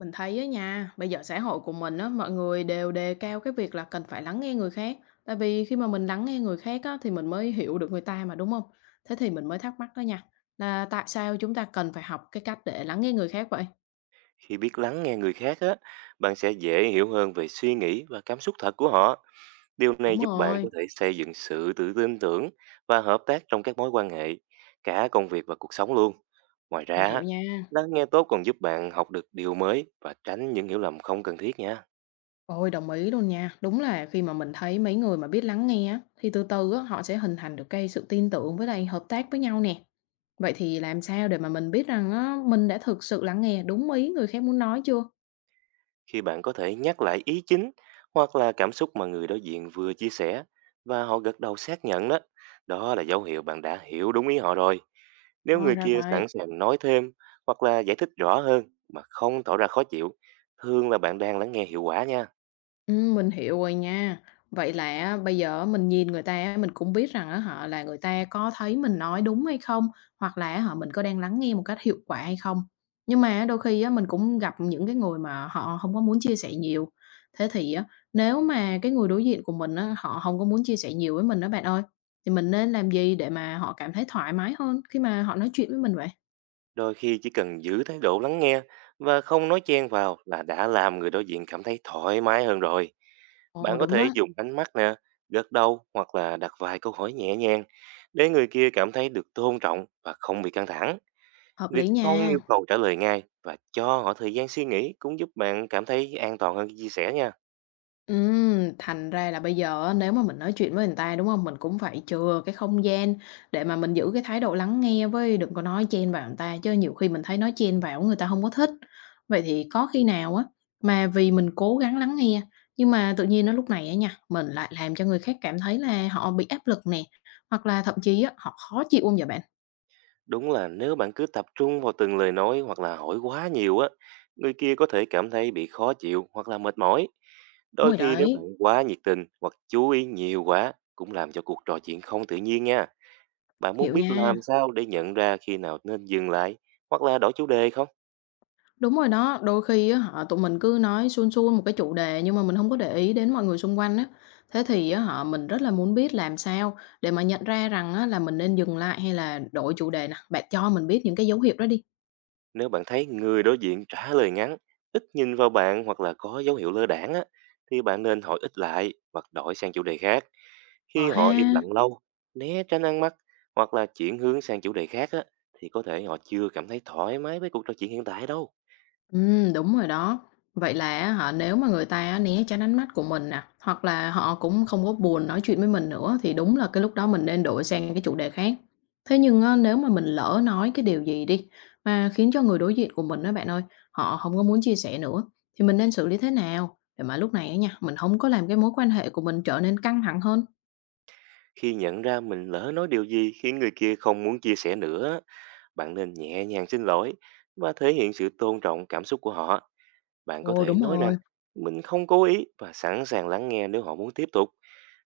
Mình thấy á nha, bây giờ xã hội của mình á, mọi người đều đề cao cái việc là cần phải lắng nghe người khác. Tại vì khi mà mình lắng nghe người khác á, thì mình mới hiểu được người ta mà, đúng không? Thế thì mình mới thắc mắc đó nha, là tại sao chúng ta cần phải học cái cách để lắng nghe người khác vậy? Khi biết lắng nghe người khác á, bạn sẽ dễ hiểu hơn về suy nghĩ và cảm xúc thật của họ. Điều Đúng này giúp bạn rồi, có thể xây dựng sự tự tin tưởng và hợp tác trong các mối quan hệ, cả công việc và cuộc sống luôn. Ngoài mình ra, hiểu á, nha. lắng nghe tốt còn giúp bạn học được điều mới và tránh những hiểu lầm không cần thiết nha. Ôi đồng ý luôn nha, đúng là khi mà mình thấy mấy người mà biết lắng nghe á, thì từ từ á, họ sẽ hình thành được cái sự tin tưởng với lại hợp tác với nhau nè. Vậy thì làm sao để mà mình biết rằng á, mình đã thực sự lắng nghe đúng ý người khác muốn nói chưa? Khi bạn có thể nhắc lại ý chính hoặc là cảm xúc mà người đối diện vừa chia sẻ và họ gật đầu xác nhận đó, đó là dấu hiệu bạn đã hiểu đúng ý họ rồi. Nếu Ờ, người ra kia vậy. sẵn sàng nói thêm hoặc là giải thích rõ hơn mà không tỏ ra khó chịu, thường là bạn đang lắng nghe hiệu quả nha. Mình hiểu rồi nha. Vậy là á, bây giờ á, mình nhìn người ta á, mình cũng biết rằng á họ là người ta có thấy mình nói đúng hay không, hoặc là họ mình có đang lắng nghe một cách hiệu quả hay không. Nhưng mà á, đôi khi á, mình cũng gặp những cái người mà họ không có muốn chia sẻ nhiều. Thế thì á, nếu mà cái người đối diện của mình á, họ không có muốn chia sẻ nhiều với mình đó bạn ơi, thì mình nên làm gì để mà họ cảm thấy thoải mái hơn khi mà họ nói chuyện với mình vậy? Đôi khi chỉ cần giữ thái độ lắng nghe và không nói chen vào là đã làm người đối diện cảm thấy thoải mái hơn rồi. Ồ, Bạn có đúng thể đó, dùng ánh mắt nè, gật đầu hoặc là đặt vài câu hỏi nhẹ nhàng để người kia cảm thấy được tôn trọng và không bị căng thẳng. hợp Việc lý không nha. yêu cầu trả lời ngay và cho họ thời gian suy nghĩ cũng giúp bạn cảm thấy an toàn hơn khi chia sẻ nha. Thành ra là bây giờ á, nếu mà mình nói chuyện với người ta, đúng không? Mình cũng phải chừa cái không gian để mà mình giữ cái thái độ lắng nghe với đừng có nói chen vào người ta, chứ nhiều khi mình thấy nói chen vào người ta không có thích. Vậy thì có khi nào á, mà vì mình cố gắng lắng nghe, nhưng mà tự nhiên nó lúc này á nha, mình lại làm cho người khác cảm thấy là họ bị áp lực nè, hoặc là thậm chí á, họ khó chịu hông vậy bạn? Đúng là nếu bạn cứ tập trung vào từng lời nói hoặc là hỏi quá nhiều á, người kia có thể cảm thấy bị khó chịu hoặc là mệt mỏi. Đúng Đôi rồi khi nếu bạn đấy, quá nhiệt tình hoặc chú ý nhiều quá cũng làm cho cuộc trò chuyện không tự nhiên nha. Bạn muốn hiểu biết làm nha. sao để nhận ra khi nào nên dừng lại hoặc là đổi chủ đề không? Đúng rồi đó, đôi khi á hả, tụi mình cứ nói suôn suôn một cái chủ đề nhưng mà mình không có để ý đến mọi người xung quanh á. Thế thì á hả, mình rất là muốn biết làm sao để mà nhận ra rằng á là mình nên dừng lại hay là đổi chủ đề nè, bạn cho mình biết những cái dấu hiệu đó đi. Nếu bạn thấy người đối diện trả lời ngắn, ít nhìn vào bạn hoặc là có dấu hiệu lơ đãng á, thì bạn nên hỏi ít lại hoặc đổi sang chủ đề khác. Ờ Khi ha. họ im lặng lâu, né tránh ăn mắt hoặc là chuyển hướng sang chủ đề khác á, thì có thể họ chưa cảm thấy thoải mái với cuộc trò chuyện hiện tại đâu. Đúng rồi đó. Vậy là á hả, nếu mà người ta á né tránh ánh mắt của mình nè, hoặc là họ cũng không có buồn nói chuyện với mình nữa thì đúng là cái lúc đó mình nên đổi sang cái chủ đề khác. Thế nhưng á, nếu mà mình lỡ nói cái điều gì đi mà khiến cho người đối diện của mình đó bạn ơi, họ không có muốn chia sẻ nữa thì mình nên xử lý thế nào để mà lúc này á nha, mình không có làm cái mối quan hệ của mình trở nên căng thẳng hơn? Khi nhận ra mình lỡ nói điều gì khiến người kia không muốn chia sẻ nữa, á, bạn nên nhẹ nhàng xin lỗi và thể hiện sự tôn trọng cảm xúc của họ. Bạn có Ồ, thể đúng nói rồi. rằng mình không cố ý và sẵn sàng lắng nghe nếu họ muốn tiếp tục.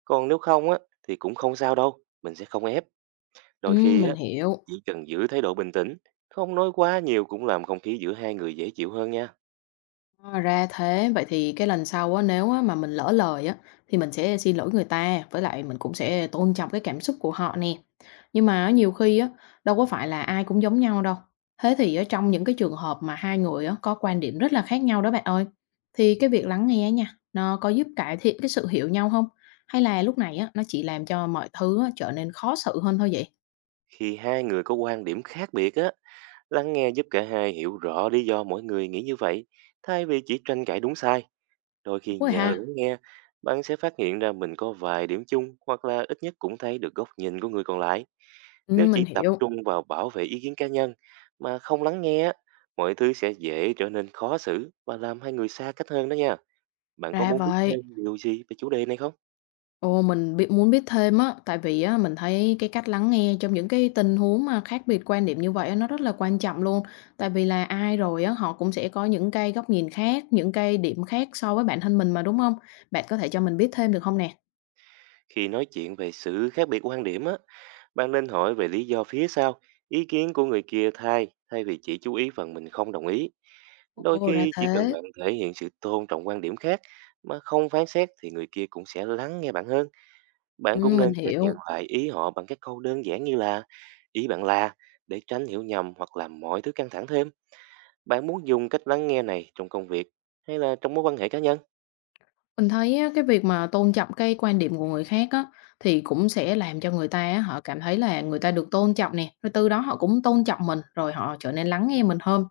Còn nếu không á, thì cũng không sao đâu, mình sẽ không ép. Đôi khi Mình á, hiểu. chỉ cần giữ thái độ bình tĩnh, không nói quá nhiều cũng làm không khí giữa hai người dễ chịu hơn nha. À, ra thế, vậy thì cái lần sau á, nếu á, mà mình lỡ lời á, thì mình sẽ xin lỗi người ta, với lại mình cũng sẽ tôn trọng cái cảm xúc của họ nè. Nhưng mà á, nhiều khi á, đâu có phải là ai cũng giống nhau đâu. Thế thì ở trong những cái trường hợp mà hai người á, có quan điểm rất là khác nhau đó bạn ơi, thì cái việc lắng nghe nha, nó có giúp cải thiện cái sự hiểu nhau không? Hay là lúc này á, nó chỉ làm cho mọi thứ á, trở nên khó xử hơn thôi vậy? Khi hai người có quan điểm khác biệt á, lắng nghe giúp cả hai hiểu rõ lý do mỗi người nghĩ như vậy, thay vì chỉ tranh cãi đúng sai. Đôi Đúng khi rồi nhờ ha, lắng nghe, bạn sẽ phát hiện ra mình có vài điểm chung hoặc là ít nhất cũng thấy được góc nhìn của người còn lại. ừ, Nếu mình chỉ tập hiểu, trung vào bảo vệ ý kiến cá nhân mà không lắng nghe, á, mọi thứ sẽ dễ trở nên khó xử và làm hai người xa cách hơn đó nha. Bạn có ra muốn biết vậy. thêm điều gì về chủ đề này không? Ồ, mình biết muốn biết thêm á, tại vì á mình thấy cái cách lắng nghe trong những cái tình huống mà khác biệt quan điểm như vậy á, nó rất là quan trọng luôn. Tại vì là ai rồi á, họ cũng sẽ có những cái góc nhìn khác, những cái điểm khác so với bản thân mình mà, đúng không? Bạn có thể cho mình biết thêm được không nè? Khi nói chuyện về sự khác biệt quan điểm á, bạn nên hỏi về lý do phía sau, ý kiến của người kia thay vì chỉ chú ý phần mình không đồng ý. Đôi Ồ, ra khi chỉ cần thế. bạn thể hiện sự tôn trọng quan điểm khác mà không phán xét thì người kia cũng sẽ lắng nghe bạn hơn. Bạn cũng Mình nên xác nhận hiểu. lại ý họ bằng các câu đơn giản như là ý bạn là, để tránh hiểu nhầm hoặc làm mọi thứ căng thẳng thêm. Bạn muốn dùng cách lắng nghe này trong công việc hay là trong mối quan hệ cá nhân? Mình thấy á, cái việc mà tôn trọng cái quan điểm của người khác á, thì cũng sẽ làm cho người ta á, họ cảm thấy là người ta được tôn trọng nè, rồi từ đó họ cũng tôn trọng mình, rồi họ trở nên lắng nghe mình hơn.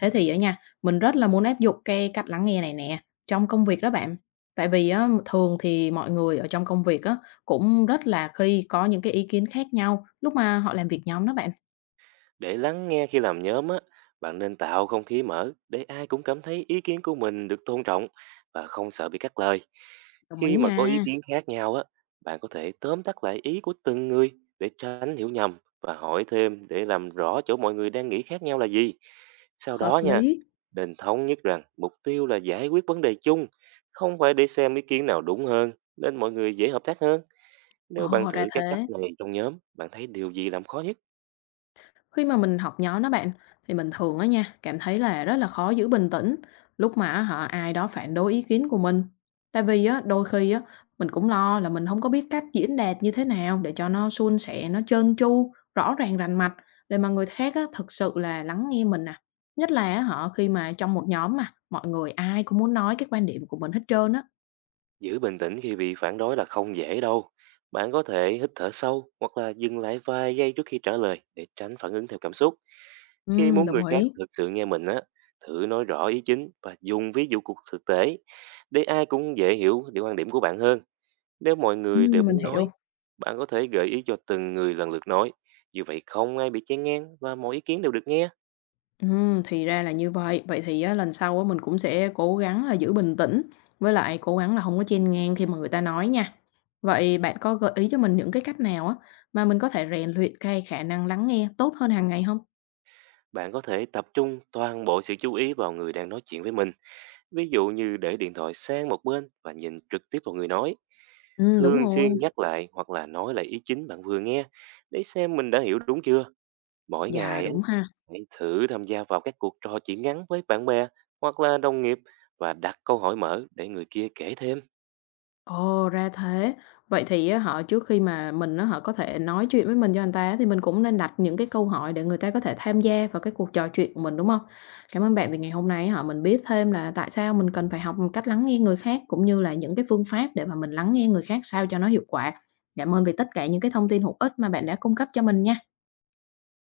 Thế thì á nha, mình rất là muốn áp dụng cái cách lắng nghe này nè, trong công việc đó bạn. Tại vì á, thường thì mọi người ở trong công việc á, cũng rất là khi có những cái ý kiến khác nhau lúc mà họ làm việc nhóm đó bạn. Để lắng nghe khi làm nhóm á, bạn nên tạo không khí mở để ai cũng cảm thấy ý kiến của mình được tôn trọng và không sợ bị cắt lời. Đồng ý Khi mà có ý nha. kiến khác nhau á, bạn có thể tóm tắt lại ý của từng người để tránh hiểu nhầm và hỏi thêm để làm rõ chỗ mọi người đang nghĩ khác nhau là gì. Sau Hợp đó nha, lý. nên thống nhất rằng mục tiêu là giải quyết vấn đề chung, không phải để xem ý kiến nào đúng hơn, nên mọi người dễ hợp tác hơn. Nếu bạn Ồ, ra thử các cách thế. này trong nhóm, bạn thấy điều gì làm khó nhất? Khi mà mình học nhóm đó bạn, thì mình thường á nha, cảm thấy là rất là khó giữ bình tĩnh lúc mà á hả ai đó phản đối ý kiến của mình. Tại vì á, đôi khi á, mình cũng lo là mình không có biết cách diễn đạt như thế nào để cho nó suôn sẻ, nó trơn tru, rõ ràng rành mạch để mà người khác á, thực sự là lắng nghe mình nè. Nhất là á, họ khi mà trong một nhóm mà mọi người ai cũng muốn nói cái quan điểm của mình hết trơn á. Giữ bình tĩnh khi bị phản đối là không dễ đâu. Bạn có thể hít thở sâu hoặc là dừng lại vài giây trước khi trả lời để tránh phản ứng theo cảm xúc. Khi Ừ, muốn đồng người khác ý. thực sự nghe mình á, thử nói rõ ý chính và dùng ví dụ cuộc thực tế để ai cũng dễ hiểu được quan điểm của bạn hơn. Nếu mọi Ừ, người đều mình muốn nói, hiểu. bạn có thể gợi ý cho từng người lần lượt nói. Như vậy không ai bị chen ngang và mọi ý kiến đều được nghe. Thì ra là như vậy. Vậy thì á, lần sau á, mình cũng sẽ cố gắng là giữ bình tĩnh, với lại cố gắng là không có chen ngang khi mà người ta nói nha. Vậy bạn có gợi ý cho mình những cái cách nào á, mà mình có thể rèn luyện cái khả năng lắng nghe tốt hơn hàng ngày không? Bạn có thể tập trung toàn bộ sự chú ý vào người đang nói chuyện với mình. Ví dụ như để điện thoại sang một bên và nhìn trực tiếp vào người nói, Đúng thường rồi. xuyên nhắc lại hoặc là nói lại ý chính bạn vừa nghe để xem mình đã hiểu đúng chưa. Mỗi Dạ, ngày á, đúng ha. hãy thử tham gia vào các cuộc trò chuyện ngắn với bạn bè hoặc là đồng nghiệp và đặt câu hỏi mở để người kia kể thêm. Ồ, ra thế. Vậy thì á họ trước khi mà mình á họ có thể nói chuyện với mình cho anh ta á, thì mình cũng nên đặt những cái câu hỏi để người ta có thể tham gia vào cái cuộc trò chuyện của mình, đúng không? Cảm ơn bạn vì ngày hôm nay á, họ mình biết thêm là tại sao mình cần phải học một cách lắng nghe người khác, cũng như là những cái phương pháp để mà mình lắng nghe người khác sao cho nó hiệu quả. Cảm ơn vì tất cả những cái thông tin hữu ích mà bạn đã cung cấp cho mình nha.